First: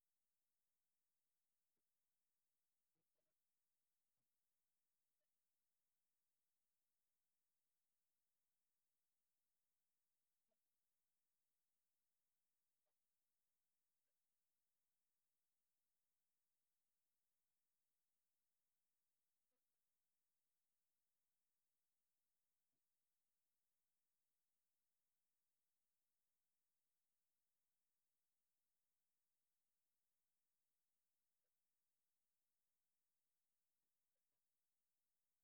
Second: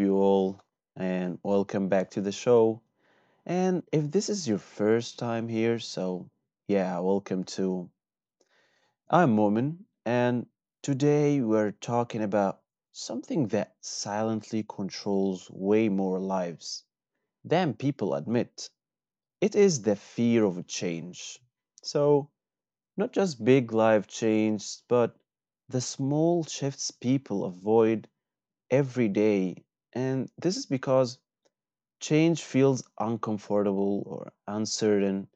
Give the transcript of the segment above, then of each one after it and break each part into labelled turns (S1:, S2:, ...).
S1: you all? And welcome back to the show. And if this is your first time here, welcome to. I'm Momin, and today we're talking about something that silently controls way more lives than people admit. It is the fear of change. So, not just big life change, but the small shifts people avoid every day. And this is because change feels uncomfortable or uncertain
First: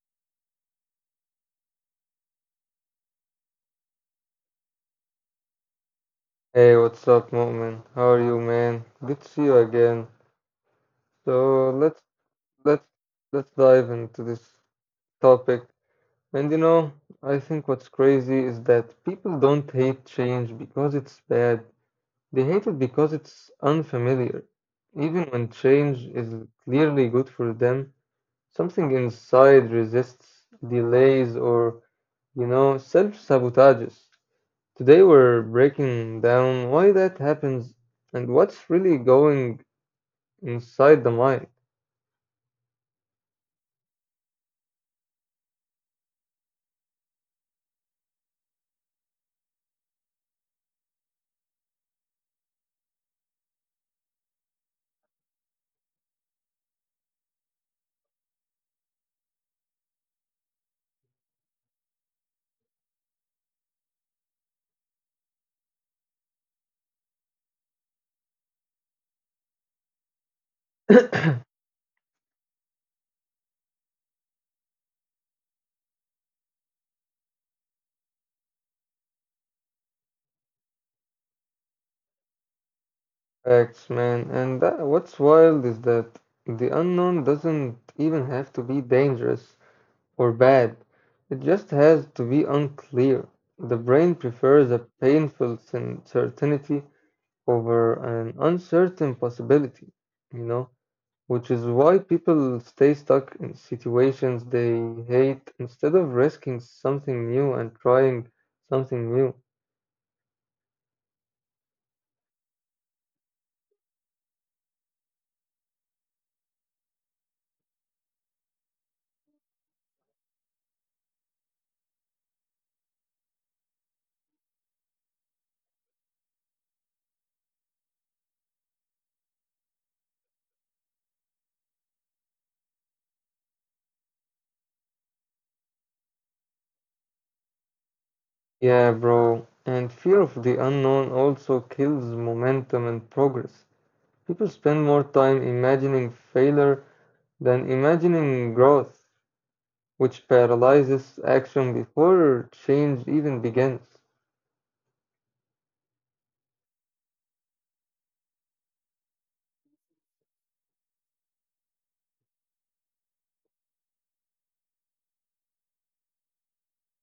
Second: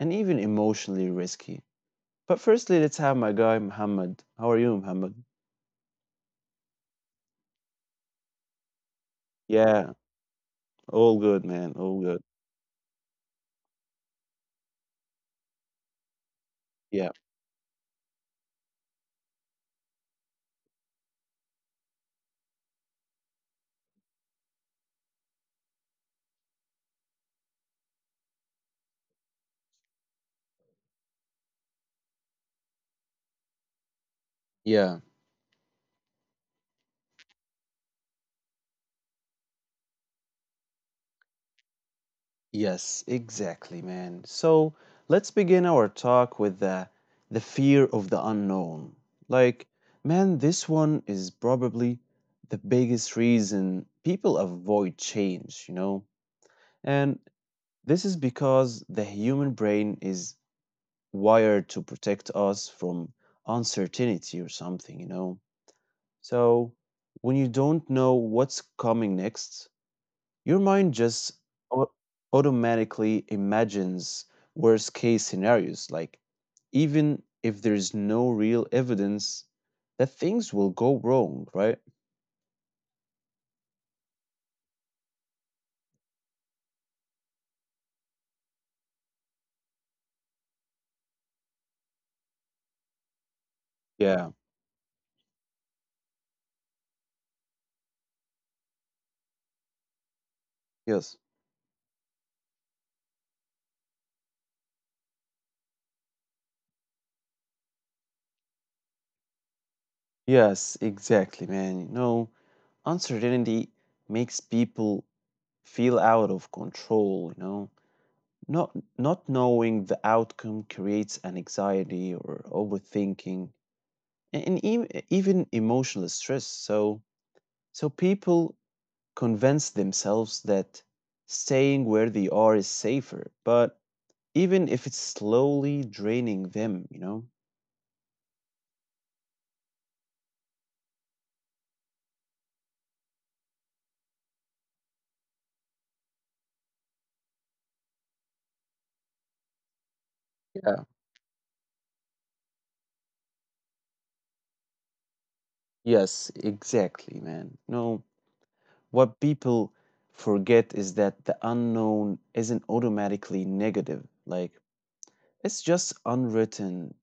S1: and even emotionally risky. But firstly, let's have my guy, Muhammad. How are you, Muhammad?
S2: Hey, what's up, Mu'min? How are you, man? Good to see you
S1: Yeah,
S2: again.
S1: all good,
S2: So
S1: man. All good.
S2: let's let's dive into this topic. And you know,
S1: Yeah.
S2: I think what's crazy is that people don't hate change because it's bad. They hate it because it's unfamiliar. Even when change is clearly good for them, something inside resists, delays, or self-sabotages. Today
S1: Yeah.
S2: we're breaking down why that happens and what's really going inside the mind.
S1: Yes, exactly, man. So let's begin our talk with the fear of the unknown. Like, man, this one is probably the biggest reason people avoid change, you know? And this is because the human brain is wired to protect us from uncertainty or something, you know. So when you don't know what's coming next, your mind just au- automatically imagines worst case scenarios, like even if there's no real evidence that things will go wrong, right?
S2: Facts, man. And that, what's wild is that the unknown doesn't even have to be dangerous or bad. It just has to be unclear. The brain
S1: Yeah,
S2: prefers a painful certainty over an uncertain possibility, you know?
S1: yes.
S2: Which is why people stay stuck in situations they hate instead of risking something new and trying something new.
S1: Yes, exactly, man. You know, uncertainty makes people feel out of control, you know. Not not knowing the outcome creates an anxiety or overthinking and even, even emotional stress. So so people convince themselves that staying where they are is safer, but even if it's slowly draining them, you know.
S2: Yeah, bro. And fear of the unknown also kills momentum and progress. People spend more time imagining failure than imagining growth, which
S1: Yeah.
S2: paralyzes action before change even begins.
S1: Yes, exactly, man. No, what people forget is that the unknown isn't automatically negative. Like it's just unwritten,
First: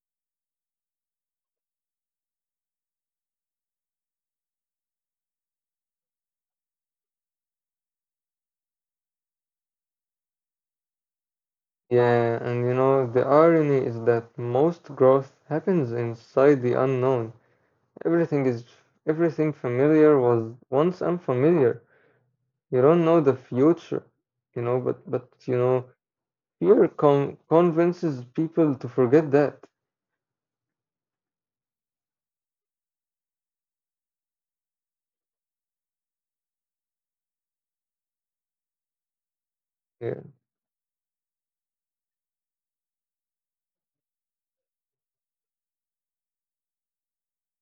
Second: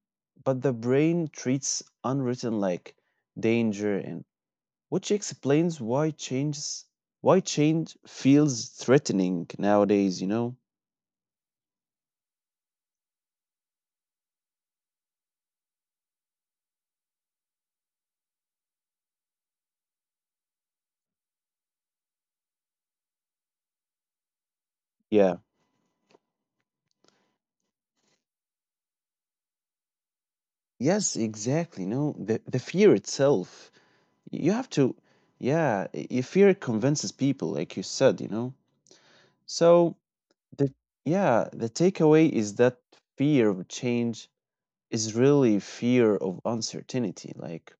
S1: but the brain treats unwritten like danger, and which explains why changes why change feels threatening nowadays, you know?
S2: Yeah, and you know, the irony is that most growth happens inside the unknown. Everything is everything familiar was once unfamiliar. You don't know the future, you know, but but
S1: Yeah.
S2: you know, fear con convinces people to forget that.
S1: Yes, exactly. No, the fear itself. You have to, yeah, your fear convinces people, like you said, you know. So
S2: Yeah,
S1: the yeah, the takeaway is that fear of change is really fear of uncertainty. Like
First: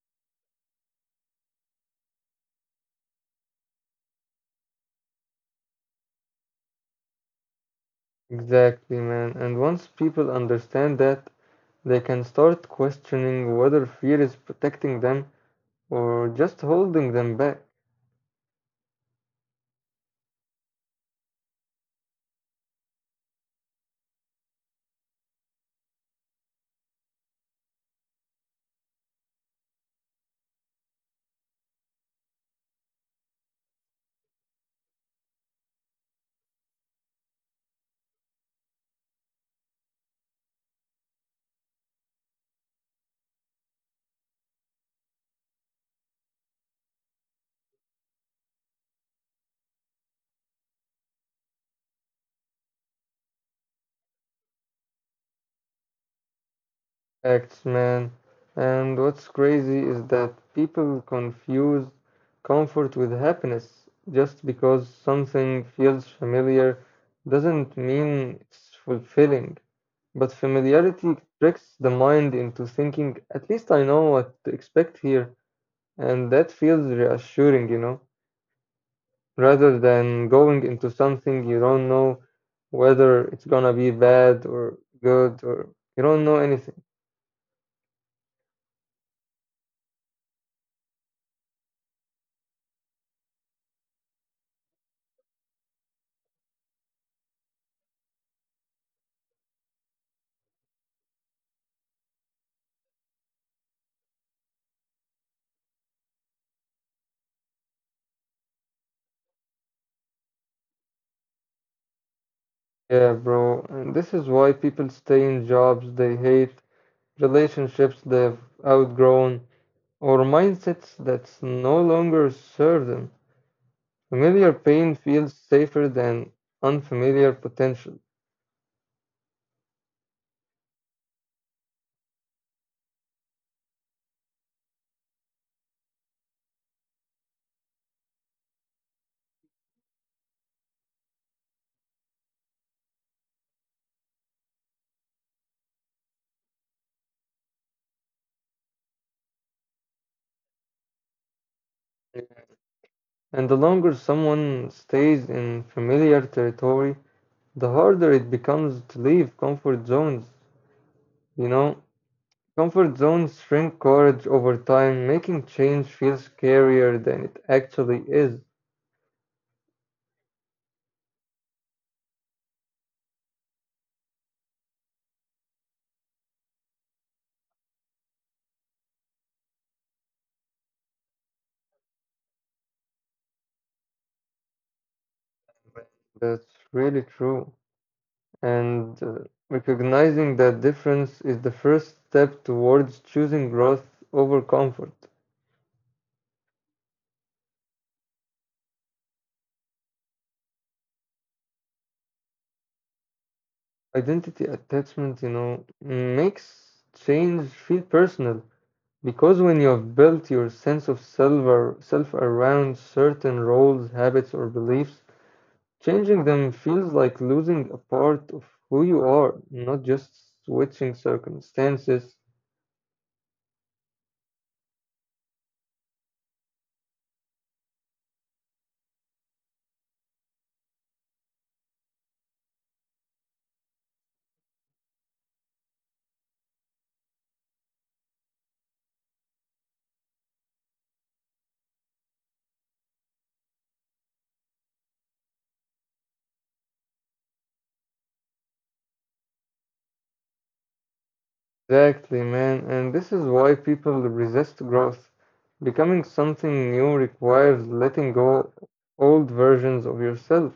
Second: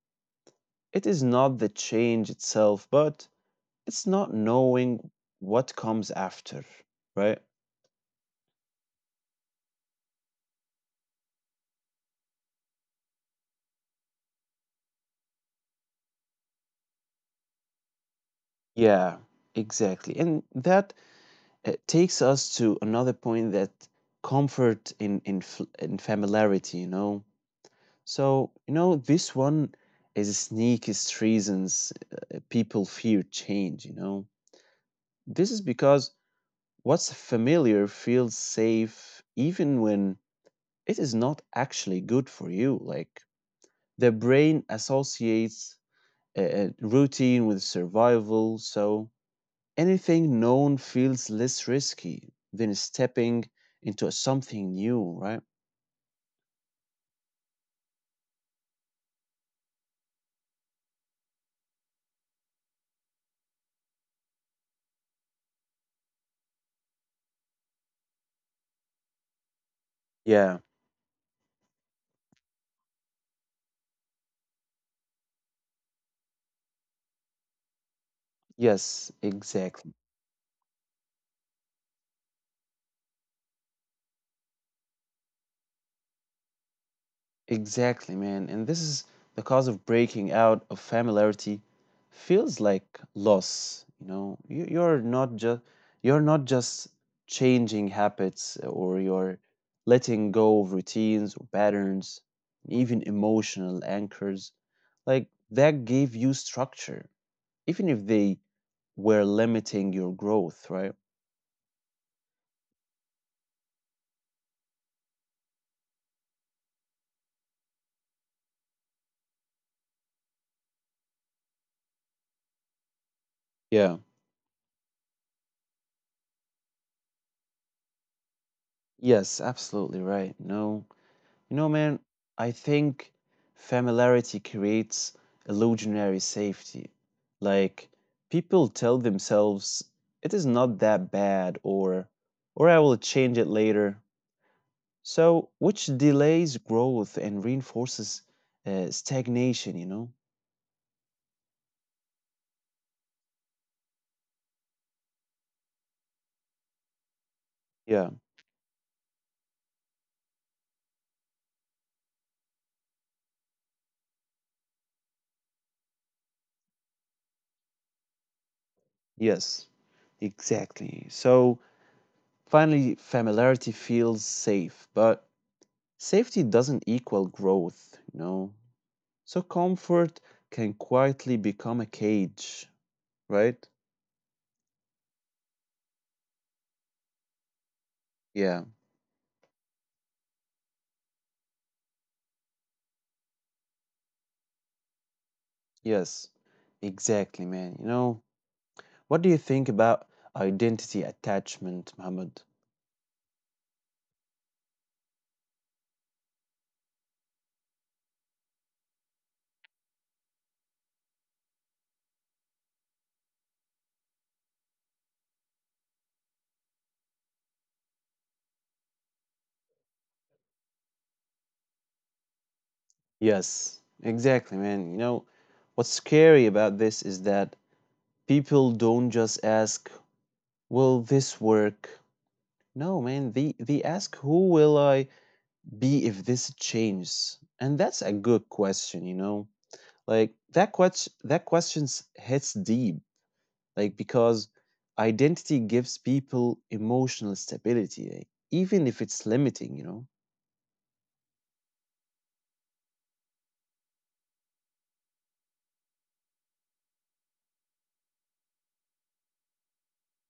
S1: it is not the change itself, but it's not knowing what comes after, right?
S2: exactly, man. And once people understand that, they can start questioning whether fear is protecting them or just holding them back.
S1: Yeah, exactly. And that, takes us to another point, that comfort in in familiarity, you know. So, you know, this one is the sneakiest reasons people fear change, you know. This is because what's familiar feels safe even when it is not actually good for you. Like the brain associates routine with survival, so anything known feels less risky than stepping into something new, right?
S2: Facts, man. And what's crazy is that people confuse comfort with happiness. Just because something feels familiar doesn't mean it's fulfilling. But
S1: Yeah,
S2: familiarity tricks the mind into thinking, at least I know what to expect here. And that feels reassuring, you know,
S1: yes,
S2: rather than going into something you don't know whether it's gonna be bad or good or you don't know anything.
S1: exactly, man. And this is the cause of breaking out of familiarity feels like loss. You know, you're not just you're not just changing habits or you're letting go of routines or patterns, even emotional anchors. Like that gave you structure, even if they were limiting your growth, right?
S2: Yeah, bro. And this is why people stay in jobs they hate, relationships they've outgrown, or mindsets that no longer serve them.
S1: Yeah.
S2: Familiar pain feels safer than unfamiliar potential.
S1: Yes, absolutely right. No. You know, man, I think familiarity creates illusionary safety. Like people tell themselves it is not that bad, or I will change it later. So, which delays growth and reinforces stagnation, you know?
S2: And the longer someone stays in familiar territory, the
S1: Yeah,
S2: harder it becomes to leave comfort zones. You know, comfort zones shrink courage over time, making change feel scarier than it actually is.
S1: yes. Exactly. So, finally familiarity feels safe, but safety doesn't equal growth, you know? So comfort can quietly become a cage, right?
S2: That's really true.
S1: Yeah,
S2: And recognizing that difference is the first step towards choosing growth over comfort.
S1: yes, exactly, man. You know, what do you think about identity attachment, Muhammad?
S2: Identity attachment, you know, makes change feel personal because when you have built your sense of self or self around certain roles, habits, or beliefs, changing them feels like losing a part of who you are, not just switching circumstances.
S1: Yes, exactly, man. You know, what's scary about this is that people don't just ask, will this work? No, man, they ask, who will I be if this changes? And that's a good question, you know? Like that question, that question hits deep, like because identity gives people emotional stability, like, even if it's limiting, you know.
S2: Exactly, man. And this is why people resist growth. Becoming something new requires letting go old versions of yourself.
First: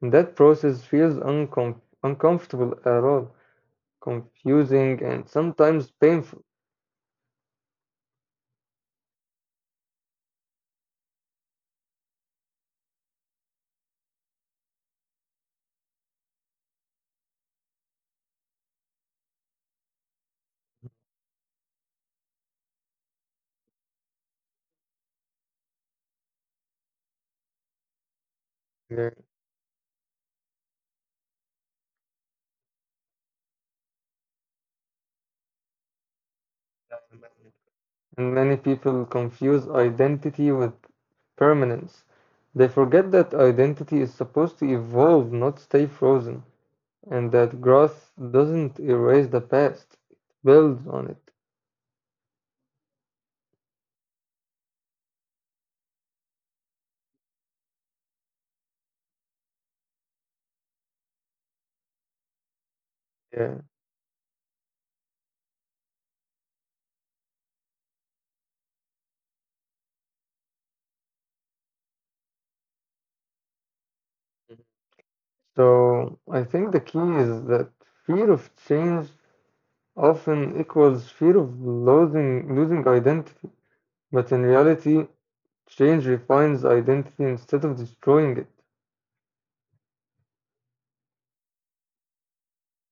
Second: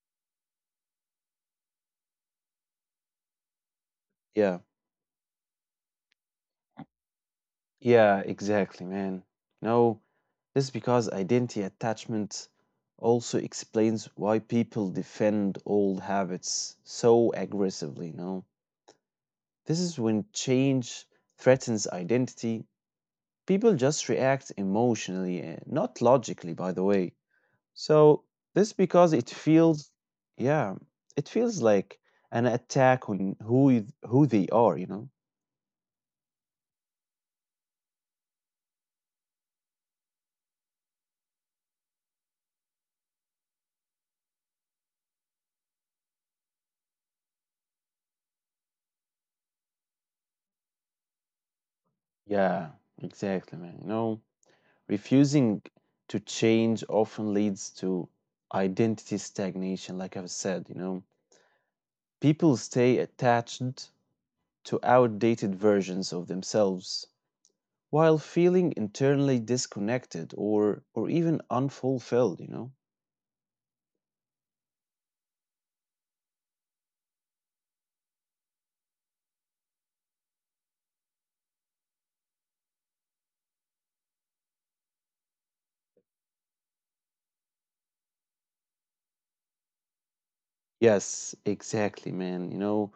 S2: And that process feels uncomfortable at all,
S1: Yeah,
S2: confusing and sometimes painful.
S1: yeah, exactly, man. No, this is because identity attachment also explains why people defend old habits so aggressively, you know. This is when change threatens identity, people just react emotionally and not logically, by the way. So this because
S2: Yeah.
S1: it feels, yeah, it feels like an attack on who who they are, you know.
S2: And many people confuse identity with permanence. They forget that identity is supposed to evolve, not stay frozen, and that growth doesn't erase the past, it builds on it.
S1: Yeah, exactly, man. You know, refusing to change often leads to identity stagnation, like I've said. You know, people stay
S2: Yeah.
S1: attached to outdated versions of themselves while feeling internally disconnected, or even unfulfilled. You know.
S2: So I think the key is that fear of change often equals fear of losing identity. But in reality, change refines identity instead of destroying it.
S1: Yes, exactly, man. You know,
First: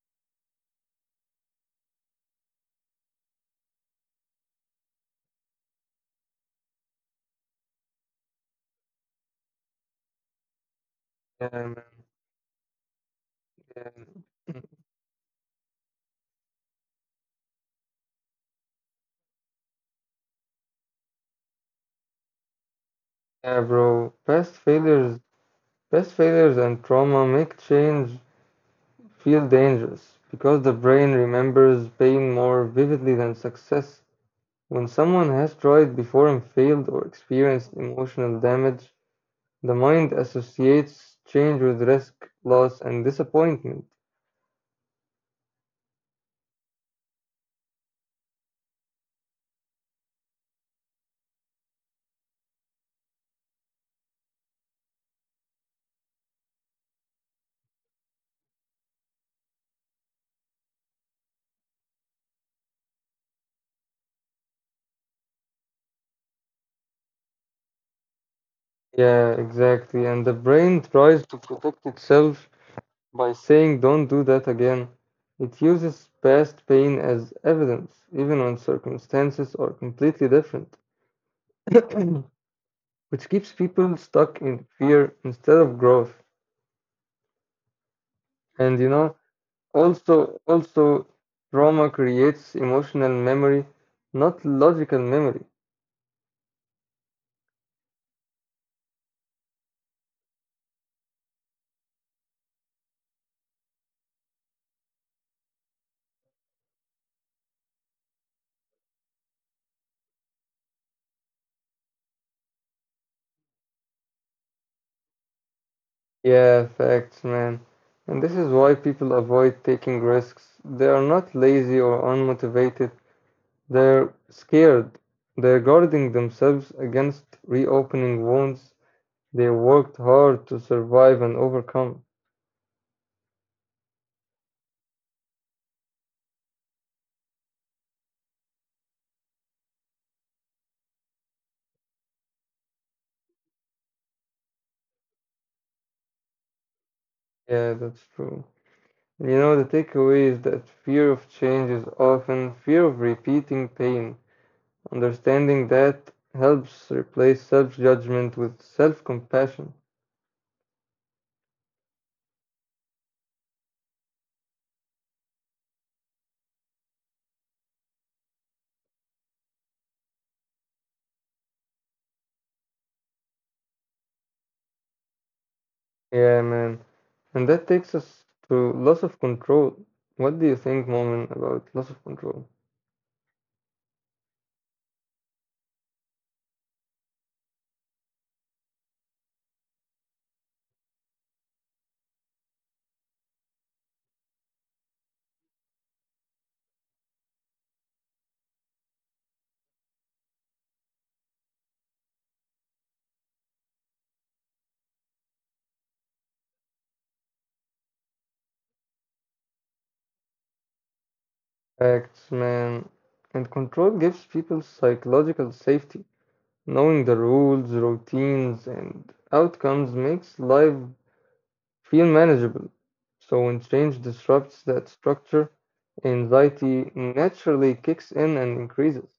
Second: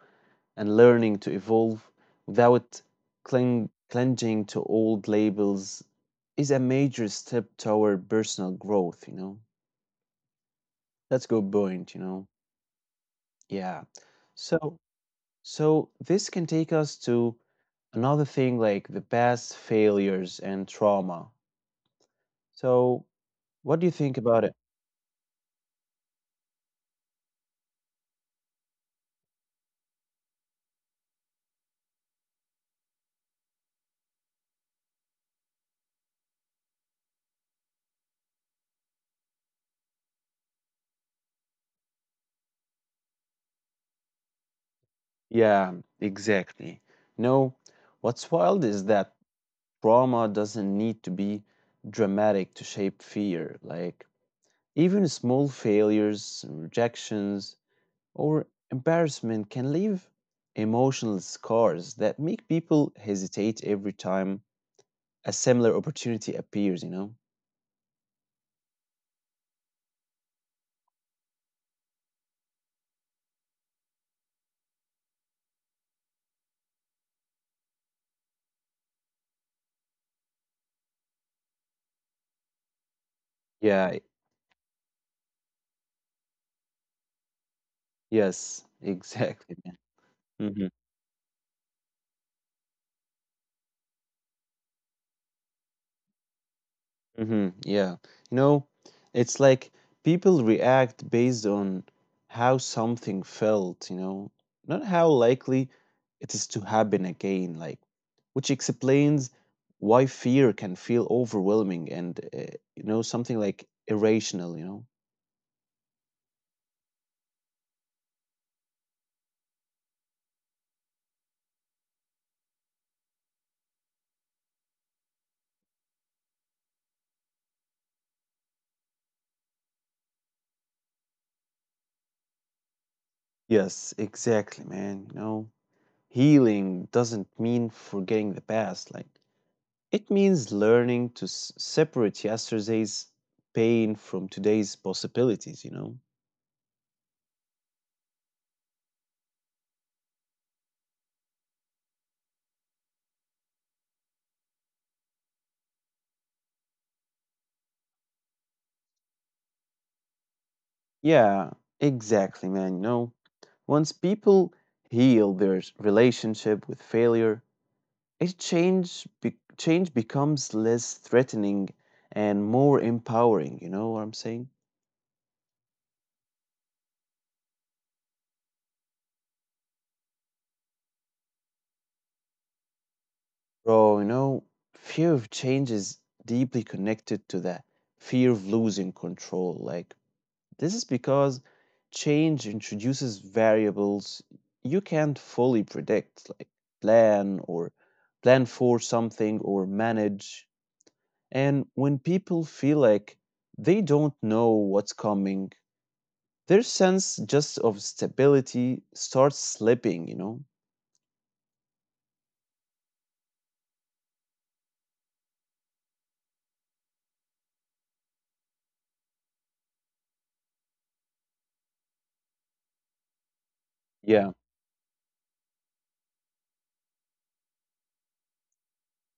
S1: and learning to evolve without clinging to old labels is a major step toward personal growth, you know. That's a good
S2: Um,
S1: point, you know. Yeah.
S2: um,
S1: So so this can take us to another thing, like the past failures and trauma. So
S2: yeah,
S1: what do you
S2: bro.
S1: think about it?
S2: Past failures and trauma make change feel dangerous because the brain remembers pain more vividly than success. When someone has tried before and failed or experienced emotional damage, the mind associates change with risk, loss, and disappointment.
S1: Yeah, exactly. No, what's wild is that trauma doesn't need to be dramatic to shape fear. Like even small failures, rejections, or embarrassment can leave emotional scars that make people hesitate every time a similar opportunity appears, you know?
S2: Yeah, exactly. And the brain tries to protect itself by saying, don't do that again. It uses past pain as evidence, even when circumstances are completely different, which keeps people
S1: Yeah,
S2: stuck in fear instead of growth.
S1: yes,
S2: And you know,
S1: exactly, man.
S2: also,
S1: Mm-hmm.
S2: also, trauma creates emotional memory, not logical memory.
S1: Mm-hmm. Yeah. You know, it's like people react based on how something felt, you know, not how likely it is to happen again. Like, which explains why fear can feel overwhelming and, you know, something like irrational, you know.
S2: Yeah, facts, man. And this is why people avoid taking risks. They are not lazy or unmotivated. They're scared. They're guarding themselves against reopening wounds they worked hard to survive and overcome.
S1: Yes, exactly, man. You know, healing doesn't mean forgetting the past. Like it means learning to separate yesterday's pain from today's possibilities, you know.
S2: Yeah, that's true. And you know, the takeaway is that fear of change is often fear of repeating pain. Understanding that helps replace self-judgment with self-compassion.
S1: Yeah, exactly, man. You know, once people heal their relationship with failure, it change becomes less threatening and more empowering. You know what I'm saying,
S2: Yeah, man. And that takes us to loss of control. What do you think, Moment, about loss of control?
S1: bro? You know, fear of change is deeply connected to the fear of losing control. Like this is because change introduces variables you can't fully predict, like plan, or plan for something or manage. And when people feel like they don't know what's coming, their sense just of stability starts slipping, you know?
S2: Facts, man. And control gives people psychological safety. Knowing the rules, routines, and outcomes makes life feel manageable. So when change
S1: Yeah.
S2: disrupts that structure, anxiety naturally kicks in and increases.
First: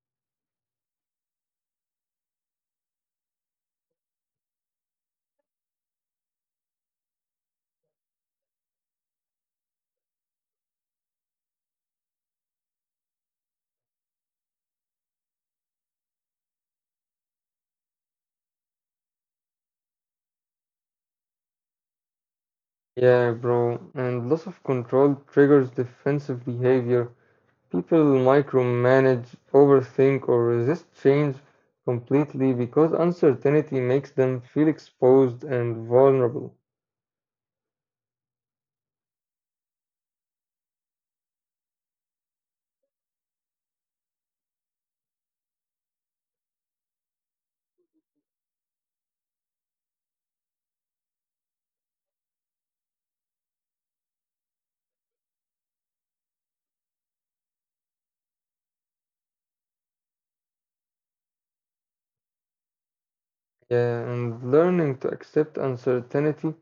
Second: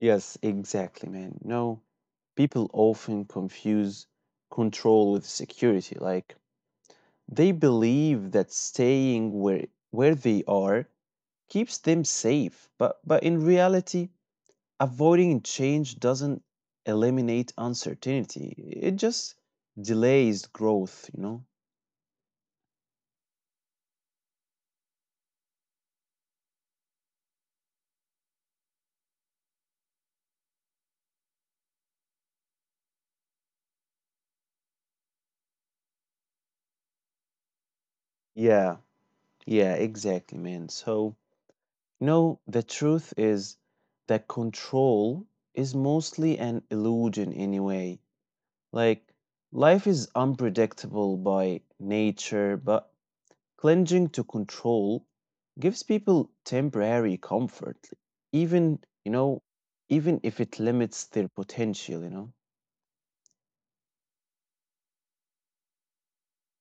S1: Yes, exactly, man. No, people often confuse control with security. Like they believe that staying where they are keeps them safe, but in reality, avoiding change doesn't eliminate uncertainty. It just delays growth, you know?
S2: Yeah, bro. And loss of control triggers defensive behavior. People micromanage, overthink, or resist change completely because uncertainty makes them feel exposed and vulnerable.
S1: Yeah, yeah, exactly, man. So, you know, the truth is that control is mostly an illusion anyway. Like, life is unpredictable by nature, but clinging to control gives people temporary comfort, even, you know, even if it limits their potential, you know?
S2: Yeah, and learning to accept uncertainty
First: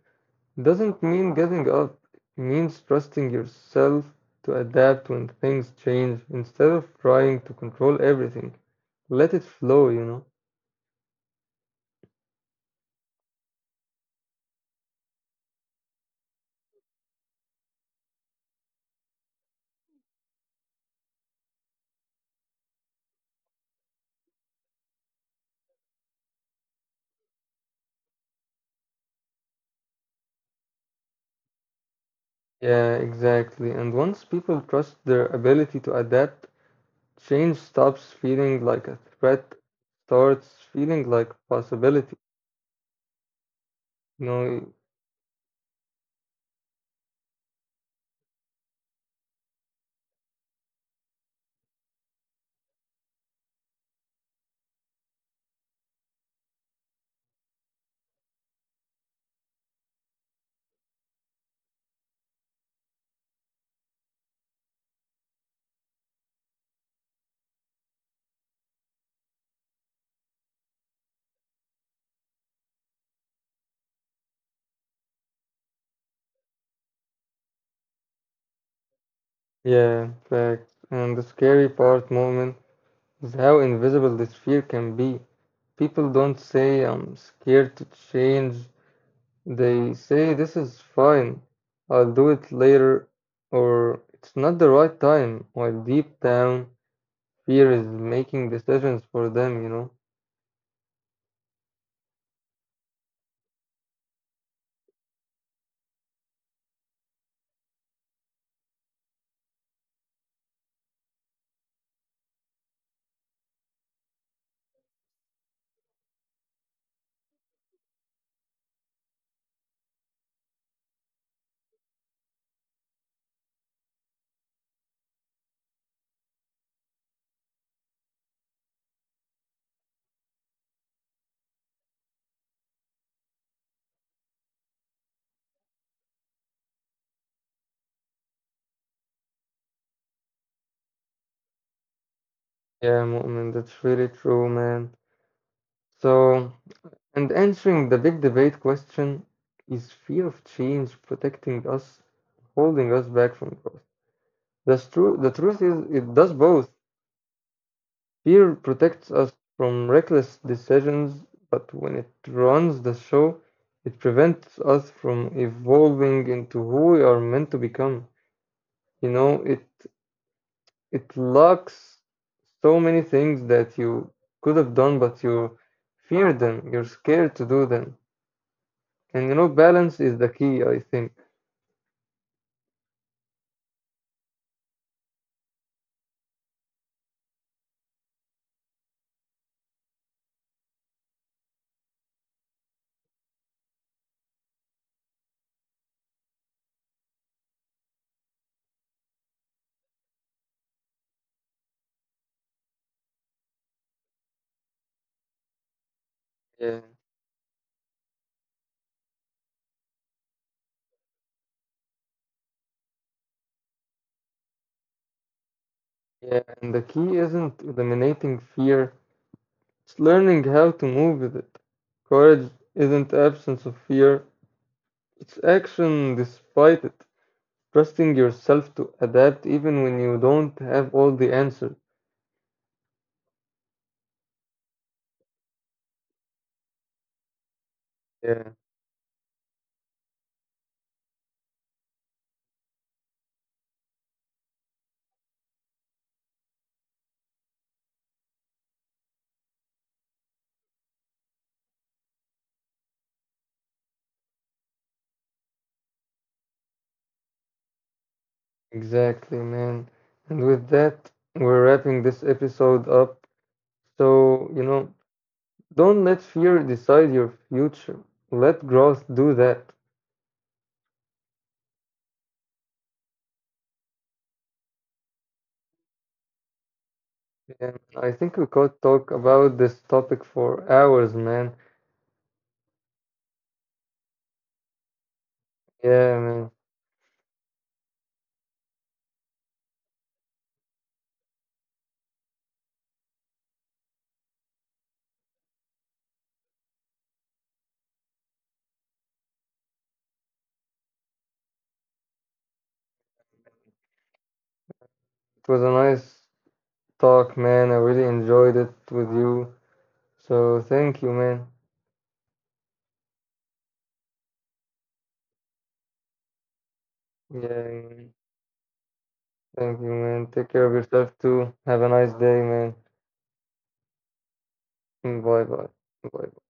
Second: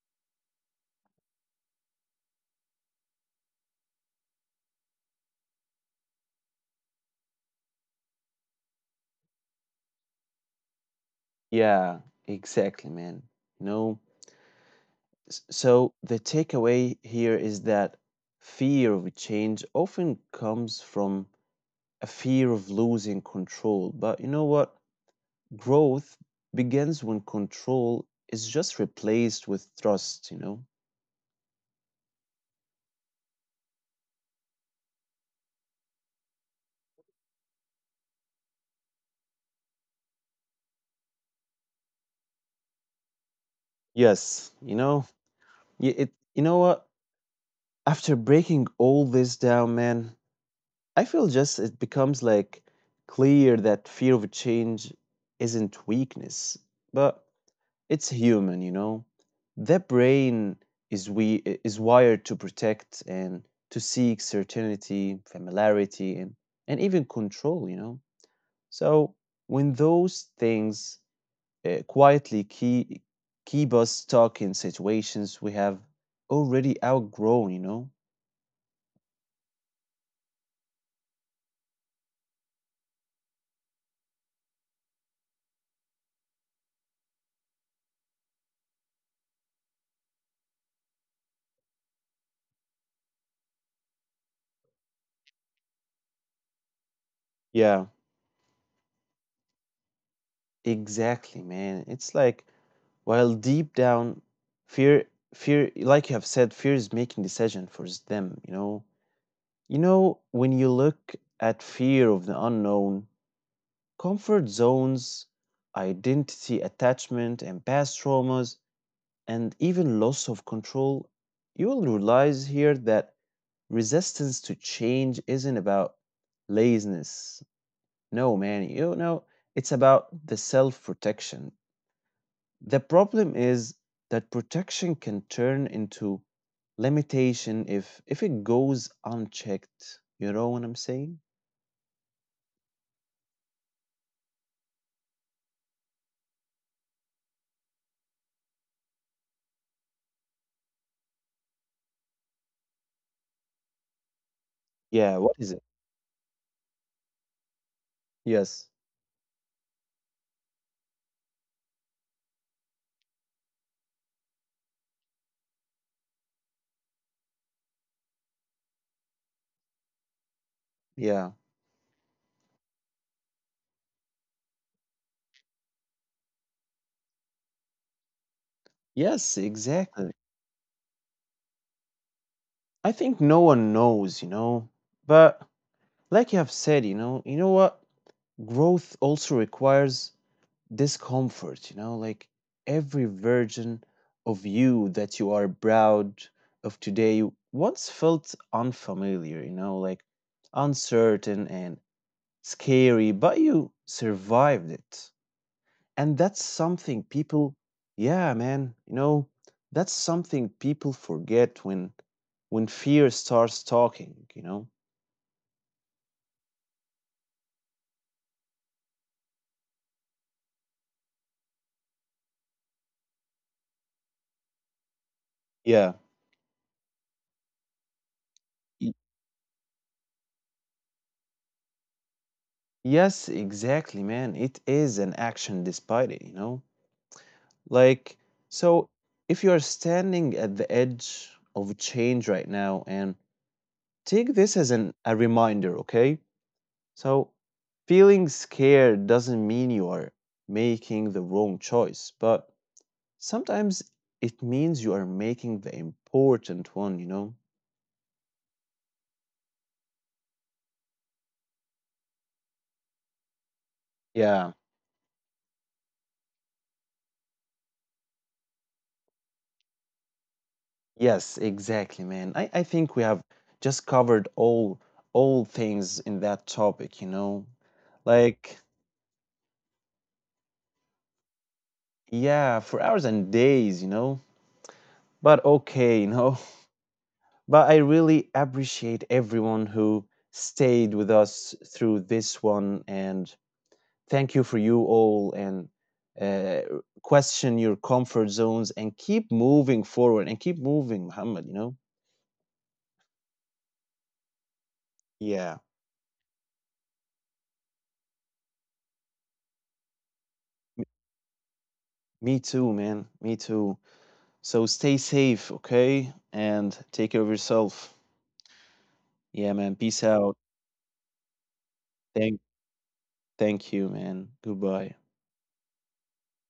S2: doesn't mean giving up, it means trusting yourself to adapt when things change instead of trying to control everything. Let it flow, you know?
S1: Yeah, exactly, man. You know, So the takeaway here is that fear of change often comes from a fear of losing control. But you know what? Growth begins when control is just replaced with trust, you know?
S2: Yeah, exactly. And once people trust their ability to adapt, change stops feeling like a threat, starts feeling like possibility. You
S1: Yes, you
S2: know,
S1: know, it, you know what? After breaking all this down, man, I feel just it becomes like clear that fear of change isn't weakness, but it's human, you know. The brain is we is wired to protect and to seek certainty, familiarity, and even control, you know. So when those things, quietly keep us stuck in situations we have already outgrown, you know.
S2: yeah, fact. And the scary part, moment, is how invisible this fear can be. People don't say, I'm scared to change. They say, this is fine. I'll do it later, or it's not the right time. While deep down, fear is
S1: Yeah,
S2: making decisions for them, you know?
S1: exactly, man. It's like while deep down, fear, like you have said, fear is making decision for them, you know. You know, when you look at fear of the unknown, comfort zones, identity attachment, and past traumas, and even loss of control, you will realize here that resistance to change isn't about laziness. No, man, you know, it's about the self protection. The problem is that protection can turn into limitation if it goes unchecked. You know what I'm saying?
S2: Yeah, moment, that's really true, man. So. And answering the big debate question, is fear of change protecting us, holding us back from growth?
S1: Yeah,
S2: The
S1: what is it?
S2: truth is, it does both. Fear
S1: Yes.
S2: protects us from reckless decisions, but when it runs the show, it prevents us from evolving into who we are meant to become. You know, it
S1: Yeah.
S2: it locks so many things that you could have done, but you fear them. You're scared to do them.
S1: Yes,
S2: And you know,
S1: exactly.
S2: balance is the key, I think.
S1: I think no one knows, you know. But like you have said, you know what? Growth also requires discomfort, you know, like every version of you that you are proud of today once felt unfamiliar, you know, like uncertain and scary, but you survived it. And that's
S2: Yeah,
S1: something people, yeah, man, you know, that's something people forget when fear starts talking, you know.
S2: yeah. And the key isn't eliminating fear, it's learning how to move with it. Courage isn't absence of fear, it's
S1: Yeah.
S2: action despite it. Trusting yourself to adapt even when you don't have all the answers.
S1: Yes, exactly, man. It is an action despite it, you know? Like,
S2: Yeah,
S1: so if you're standing at the edge of change right now, and take this as an, a reminder, okay? So feeling scared doesn't mean you are making the wrong choice, but sometimes it means you are making the important one, you know?
S2: exactly, man. And with that, we're wrapping this episode up.
S1: Yeah.
S2: So, you know, don't let fear decide your future. Let growth do that.
S1: Yes, exactly, man. I think we have just covered all things in that topic, you know?
S2: Yeah, I think we
S1: Like,
S2: could talk about this topic for hours, man.
S1: yeah, for hours and days, you know? But okay, you
S2: Yeah,
S1: know?
S2: man.
S1: But I really appreciate everyone who stayed with us through this one, and thank you for you all, and uh, question your comfort zones and keep moving forward and keep moving, Muhammad, you know?
S2: It was a
S1: Yeah,
S2: nice talk, man. I really enjoyed it with you. So thank you, man.
S1: me too, man. Me too. So stay safe, okay? And take care of
S2: Yeah,
S1: yourself.
S2: man.
S1: Yeah, man.
S2: Thank you,
S1: Peace
S2: man.
S1: out.
S2: Take care of yourself too. Have a nice day,
S1: Thank
S2: man.
S1: Thank you, man. Goodbye.
S2: Mm, bye bye. Bye.